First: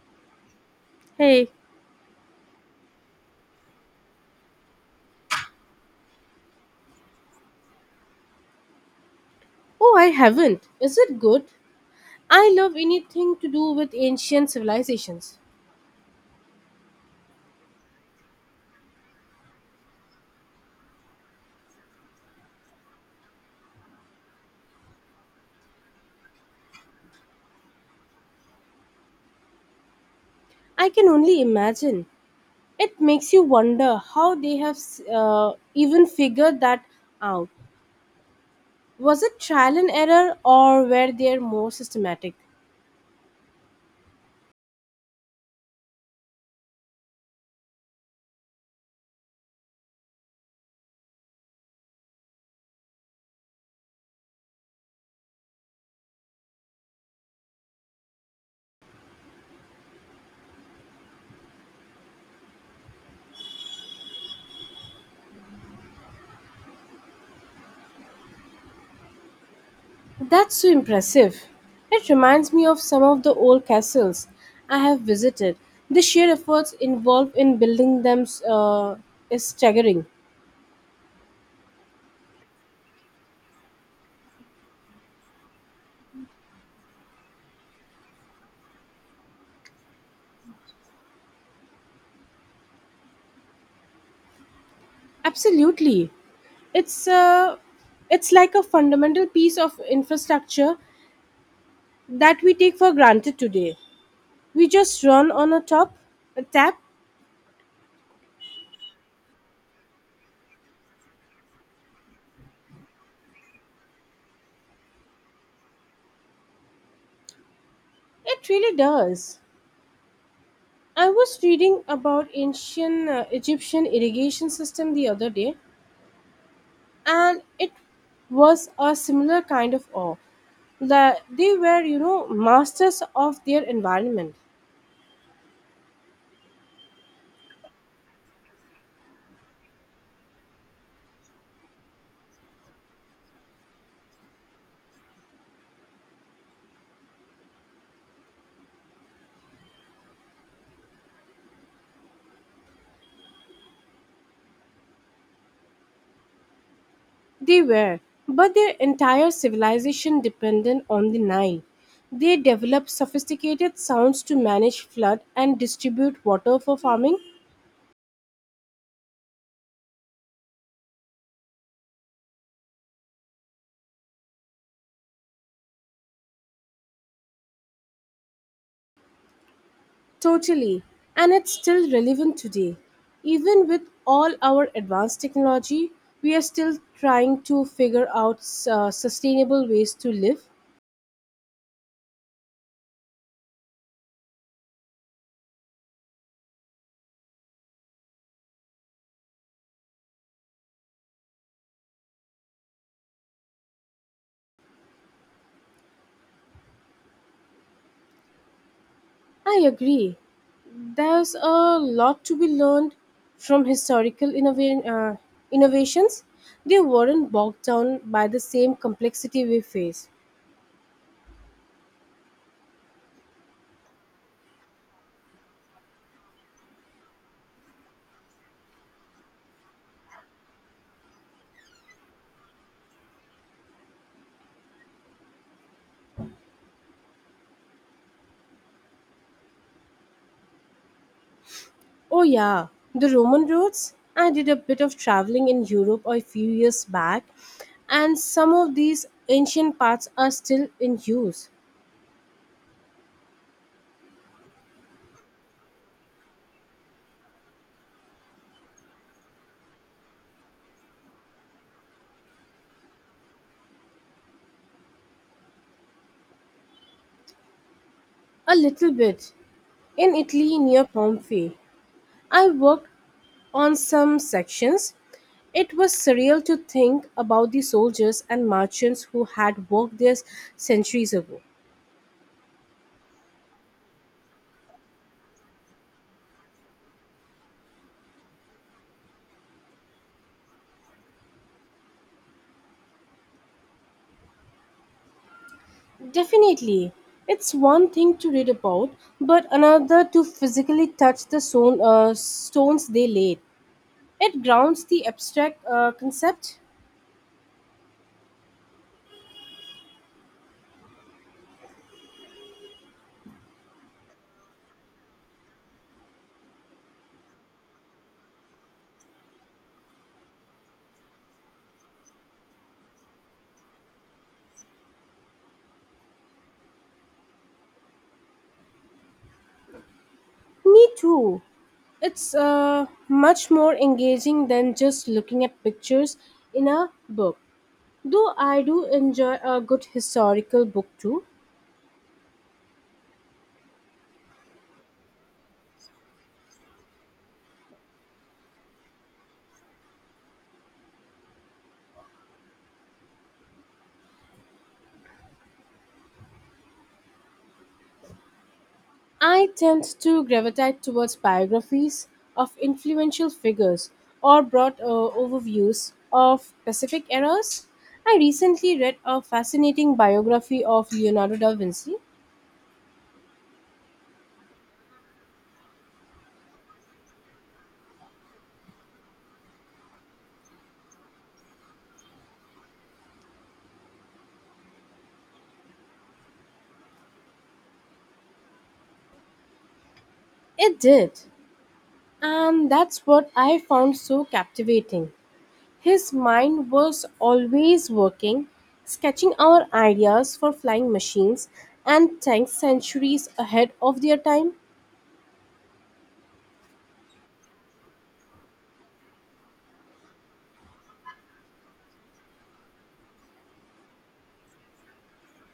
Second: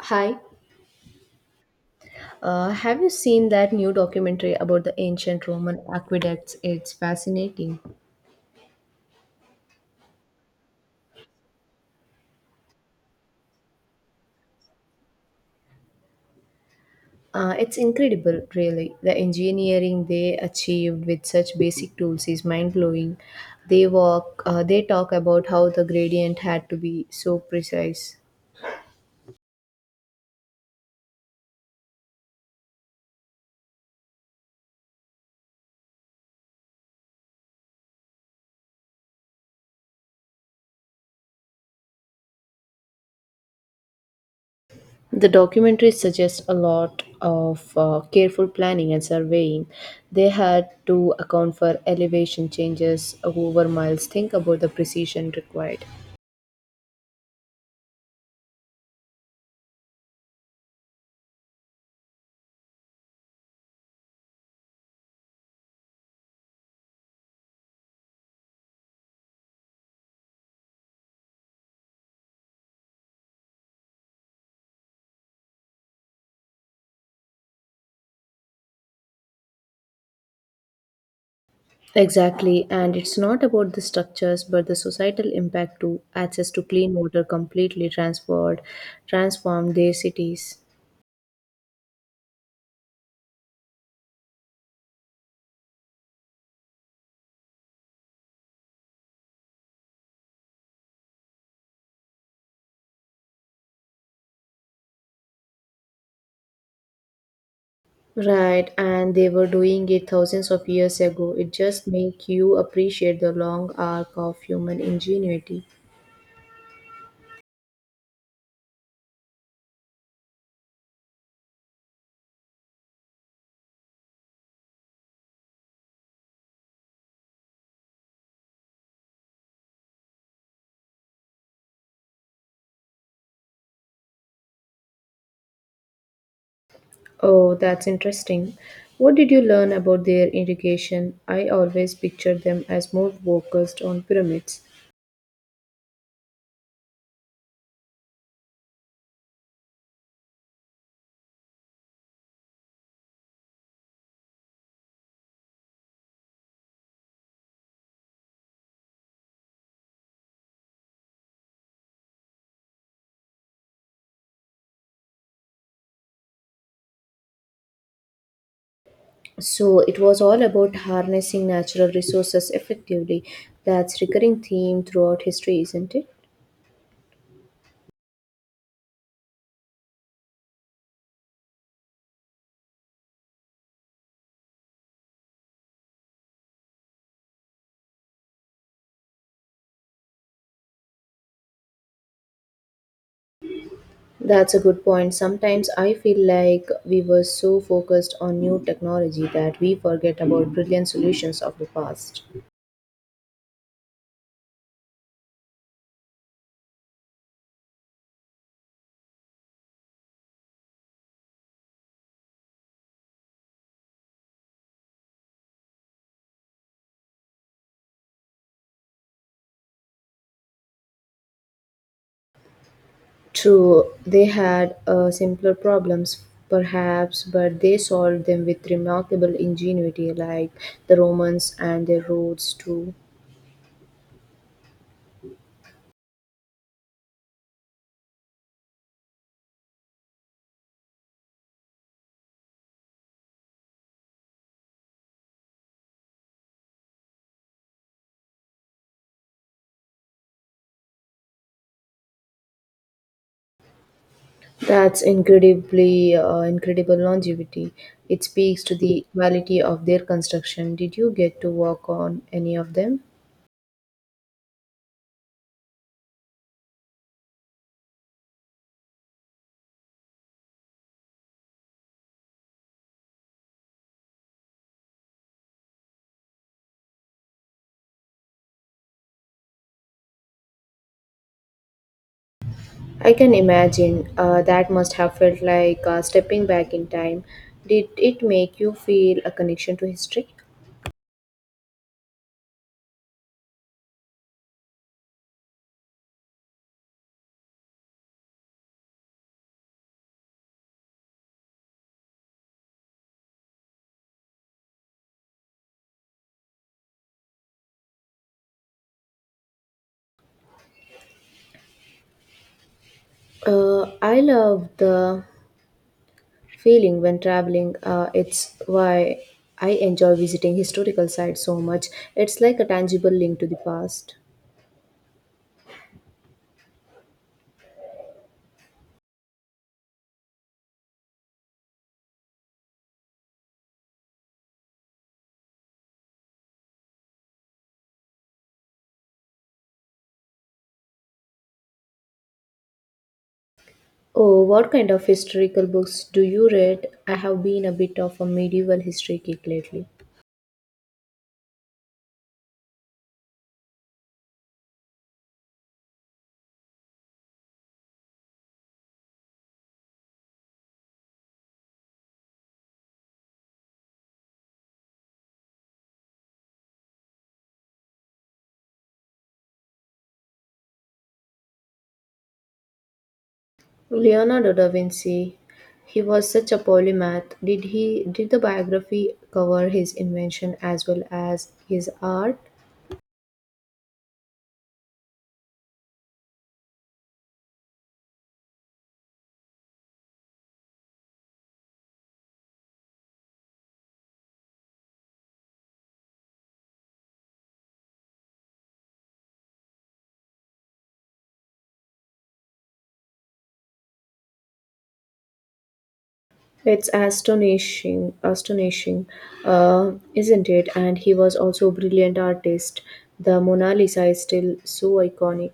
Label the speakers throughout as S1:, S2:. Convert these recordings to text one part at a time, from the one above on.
S1: Hi,
S2: Hey,
S1: have you seen that new documentary about the ancient Roman aqueducts? It's fascinating.
S2: oh, I haven't. Is it good? I love anything to do with ancient civilizations.
S1: It's incredible, really. The engineering they achieved with such basic tools is mind blowing. They talk about how the gradient had to be so precise.
S2: I can only imagine. It makes you wonder how they have even figured that out. Was it trial and error or were they more systematic?
S1: The documentary suggests a lot of careful planning and surveying. They had to account for elevation changes over miles. Think about the precision required.
S2: That's so impressive. It reminds me of some of the old castles I have visited. The sheer efforts involved in building them is staggering.
S1: Exactly, and it's not about the structures but the societal impact to access to clean water completely transformed their cities.
S2: Absolutely. It's uh, it's like a fundamental piece of infrastructure that we take for granted today. We just run on a top a tap.
S1: Right, and they were doing it thousands of years ago. It just make you appreciate the long arc of human ingenuity.
S2: It really does. I was reading about ancient Egyptian irrigation system the other day, and it was a similar kind of awe. That they were, you know, masters of their environment.
S1: Oh, that's interesting. What did you learn about their irrigation? I always pictured them as more focused on pyramids.
S2: They were, but their entire civilization depended on the Nile. They developed sophisticated sounds to manage flood and distribute water for farming.
S1: So it was all about harnessing natural resources effectively. That's recurring theme throughout history, isn't it?
S2: Totally, and it's still relevant today. Even with all our advanced technology, we are still trying to figure out sustainable ways to live.
S1: That's a good point. Sometimes I feel like we were so focused on new technology that we forget about brilliant solutions of the past.
S2: I agree. There's a lot to be learned from historical innovations. They weren't bogged down by the same complexity we face.
S1: True, they had simpler problems perhaps, but they solved them with remarkable ingenuity like the Romans and their roads too.
S2: Oh, yeah, the Roman roads. I did a bit of traveling in Europe a few years back, and some of these ancient paths are still in use.
S1: That's incredibly incredible longevity. It speaks to the quality of their construction. Did you get to work on any of them?
S2: A little bit. In Italy, near Pompeii, I worked on some sections. It was surreal to think about the soldiers and merchants who had worked there centuries ago.
S1: I can imagine that must have felt like stepping back in time. Did it make you feel a connection to history?
S2: Definitely, it's one thing to read about, but another to physically touch the stones they laid. It grounds the abstract concept.
S1: I love the feeling when traveling. It's why I enjoy visiting historical sites so much. It's like a tangible link to the past.
S2: Me too. It's much more engaging than just looking at pictures in a book. Though I do enjoy a good historical book too.
S1: Oh, what kind of historical books do you read? I have been a bit of a medieval history geek lately.
S2: I tend to gravitate towards biographies of influential figures or broad overviews of specific eras. I recently read a fascinating biography of Leonardo da Vinci.
S1: Leonardo da Vinci, he was such a polymath. Did the biography cover his invention as well as his art?
S2: It did, and that's what I found so captivating. His mind was always working, sketching out ideas for flying machines and tanks centuries ahead of their time.
S1: It's isn't it? And he was also a brilliant artist. The Mona Lisa is still so iconic.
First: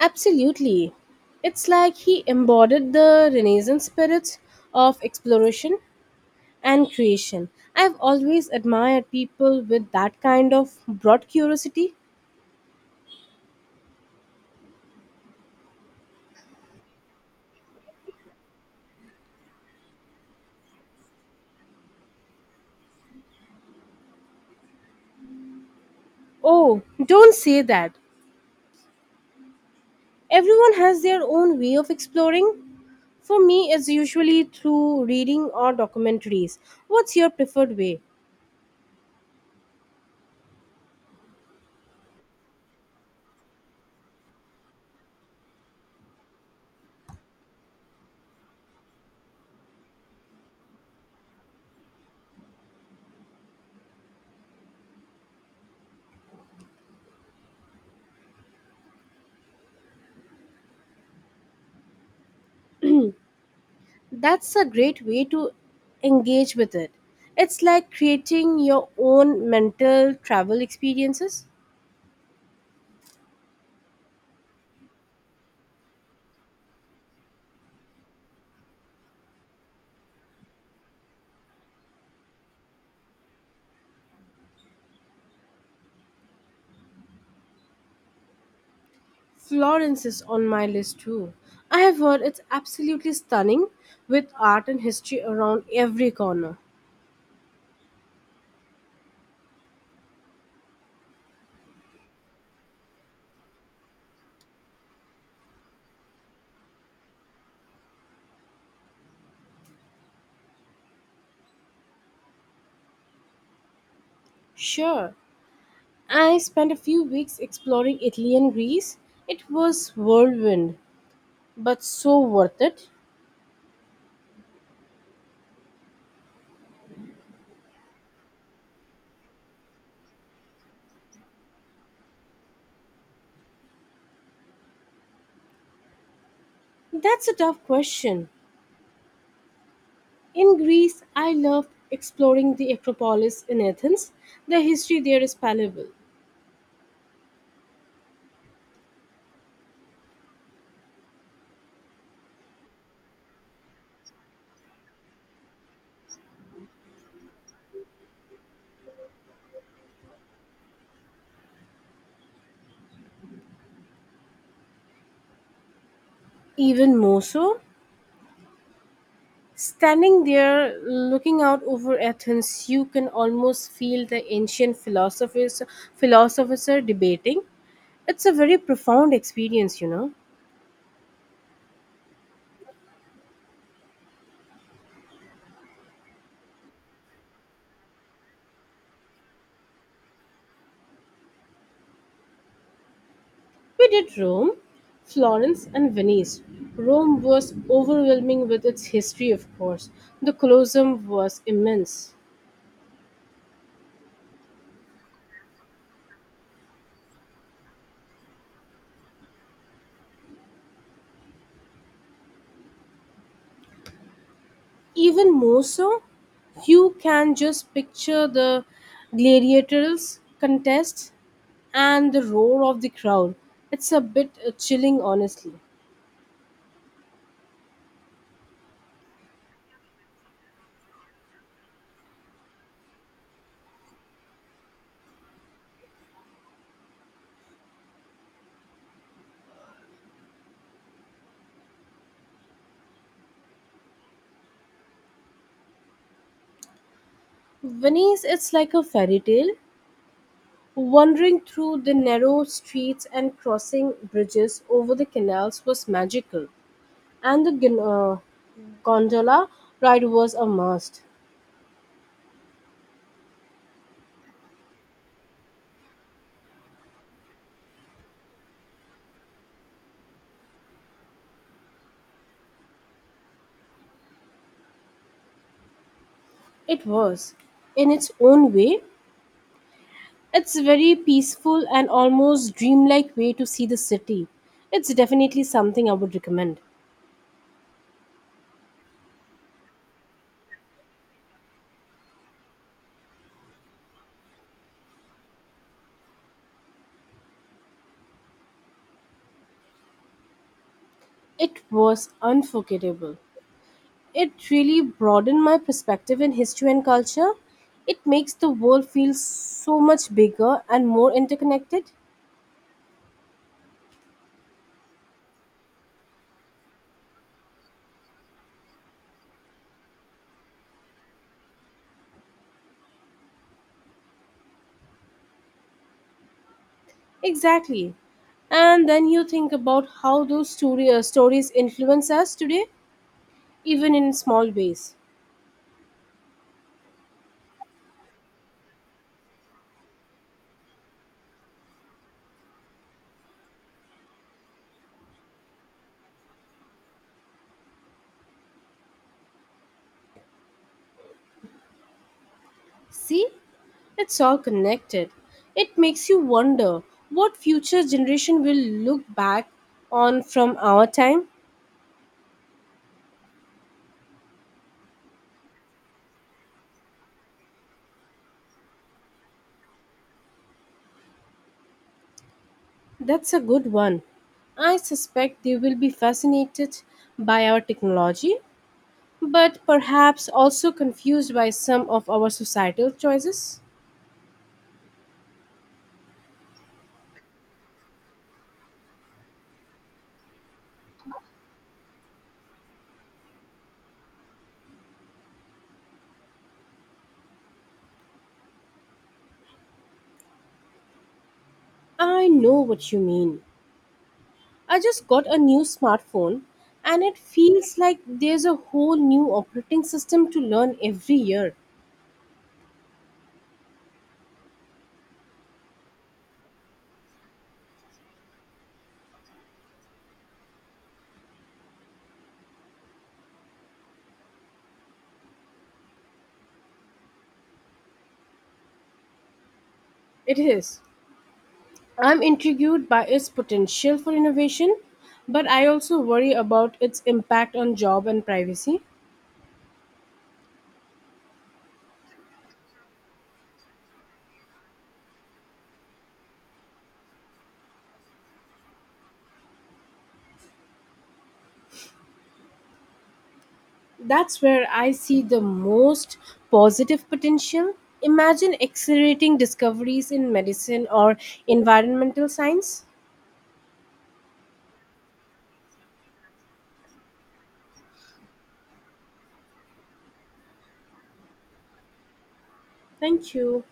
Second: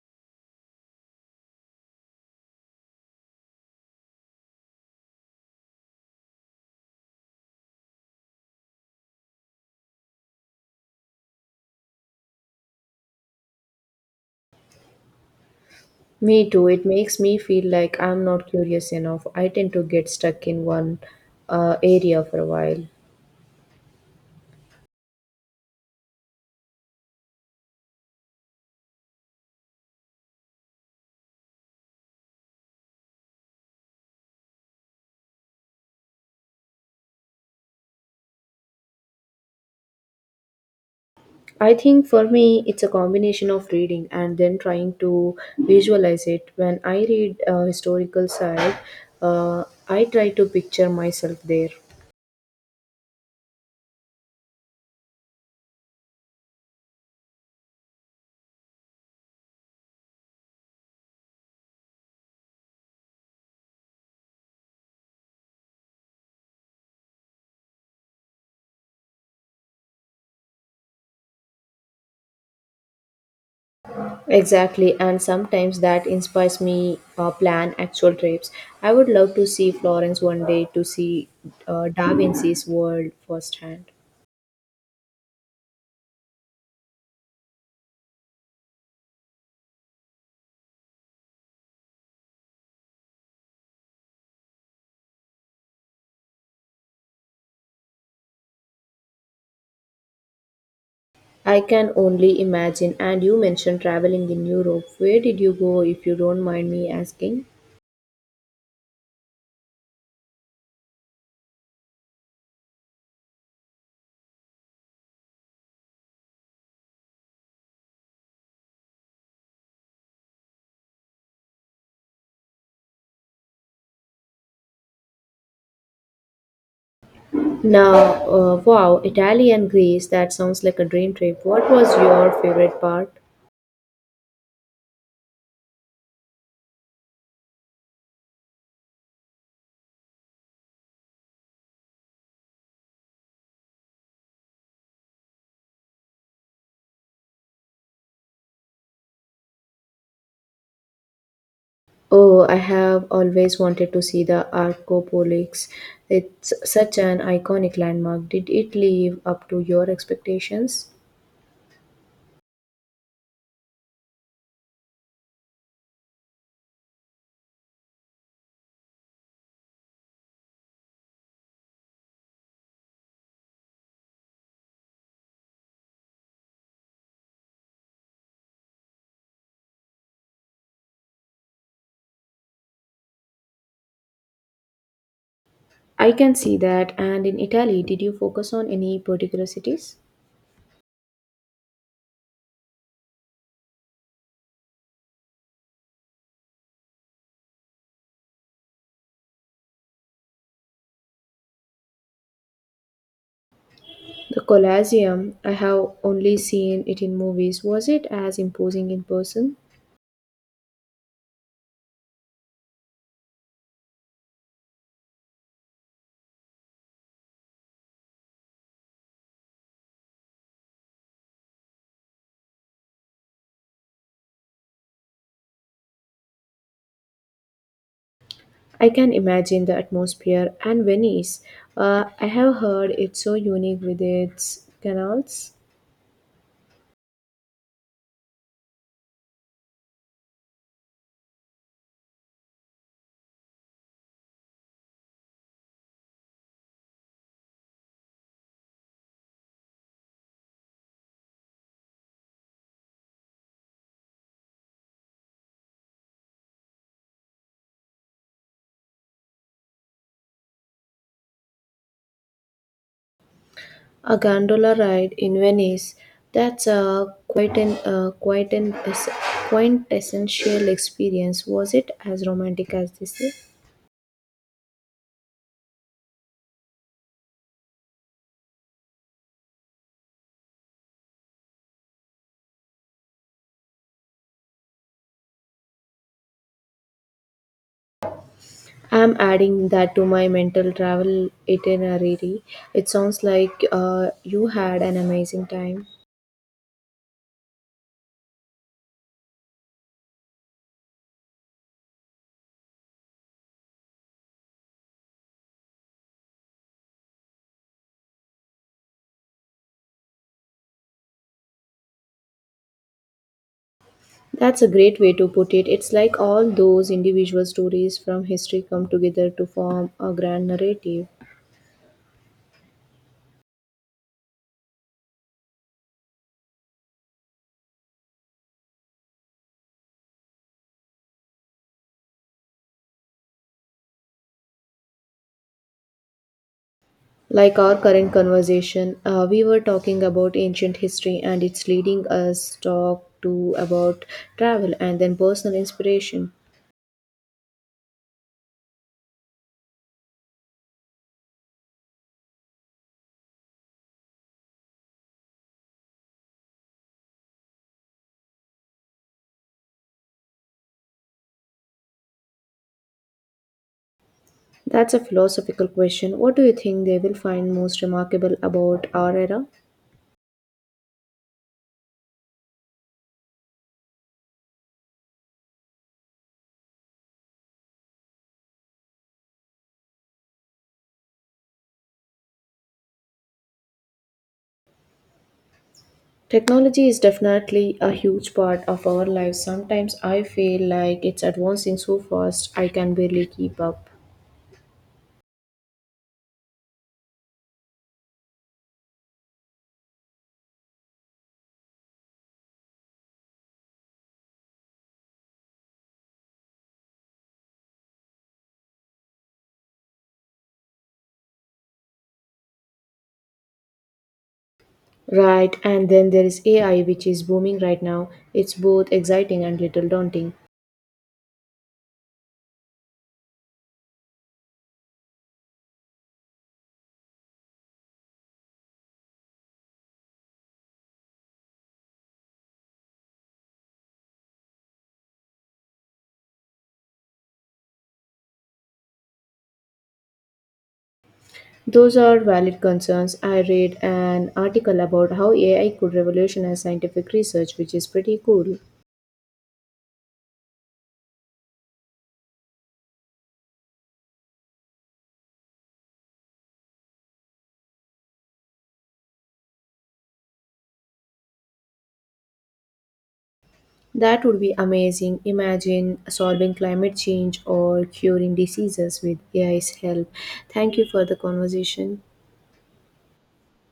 S2: Absolutely. It's like he embodied the Renaissance spirits of exploration and creation. I've always admired people with that kind of broad curiosity.
S1: Me too. It makes me feel like I'm not curious enough. I tend to get stuck in one area for a while.
S2: Oh, don't say that. Everyone has their own way of exploring. For me, it's usually through reading or documentaries. What's your preferred way?
S1: I think for me, it's a combination of reading and then trying to visualize it. When I read a historical side, I try to picture myself there.
S2: That's a great way to engage with it. It's like creating your own mental travel experiences.
S1: Exactly, and sometimes that inspires me plan actual trips. I would love to see Florence one day to see Da Vinci's world firsthand.
S2: Florence is on my list too. I have heard it's absolutely stunning with art and history around every corner.
S1: I can only imagine. And you mentioned traveling in Europe. Where did you go, if you don't mind me asking?
S2: Sure, I spent a few weeks exploring Italy and Greece. It was whirlwind, but so worth it.
S1: Now, wow, Italy and Greece, that sounds like a dream trip. What was your favorite part?
S2: That's a tough question. In Greece, I loved exploring the Acropolis in Athens. The history there is palpable.
S1: Oh, I have always wanted to see the Arcopolis. It's such an iconic landmark. Did it live up to your expectations?
S2: Even more so, standing there looking out over Athens, you can almost feel the ancient philosophers are debating. It's a very profound experience, you know.
S1: I can see that. And in Italy, did you focus on any particular cities?
S2: We did Rome, Florence, and Venice. Rome was overwhelming with its history, of course. The Colosseum was immense.
S1: The Colosseum, I have only seen it in movies. Was it as imposing in person?
S2: Even more so, you can just picture the gladiators' contest and the roar of the crowd. It's a bit chilling, honestly.
S1: I can imagine the atmosphere and Venice. I have heard it's so unique with its canals.
S2: Venice, it's like a fairy tale. Wandering through the narrow streets and crossing bridges over the canals was magical, and the gondola ride was a must.
S1: A gondola ride in Venice. That's a quite an es- quintessential experience. Was it as romantic as they say?
S2: It was, in its own way. It's a very peaceful and almost dreamlike way to see the city. It's definitely something I would recommend.
S1: I'm adding that to my mental travel itinerary. It sounds like you had an amazing time.
S2: It was unforgettable. It really broadened my perspective in history and culture. It makes the world feel so much bigger and more interconnected.
S1: That's a great way to put it. It's like all those individual stories from history come together to form a grand narrative.
S2: Exactly. And then you think about how those stories influence us today, even in small ways.
S1: Like our current conversation, we were talking about ancient history and it's leading us talk to about travel and then personal inspiration.
S2: See, it's all connected. It makes you wonder what future generation will look back on from our time.
S1: That's a philosophical question. What do you think they will find most remarkable about our era?
S2: That's a good one. I suspect they will be fascinated by our technology, but perhaps also confused by some of our societal choices.
S1: Technology is definitely a huge part of our lives. Sometimes I feel like it's advancing so fast I can barely keep up.
S2: I know what you mean. I just got a new smartphone and it feels like there's a whole new operating system to learn every year.
S1: Right, and then there is AI, which is booming right now. It's both exciting and little daunting.
S2: It is. I'm intrigued by its potential for innovation, but I also worry about its impact on job and privacy.
S1: Those are valid concerns. I read an article about how AI could revolutionize scientific research, which is pretty cool.
S2: That's where I see the most positive potential. Imagine accelerating discoveries in medicine or environmental science.
S1: That would be amazing. Imagine solving climate change or curing diseases with AI's help. Thank you for the conversation.
S2: Thank you.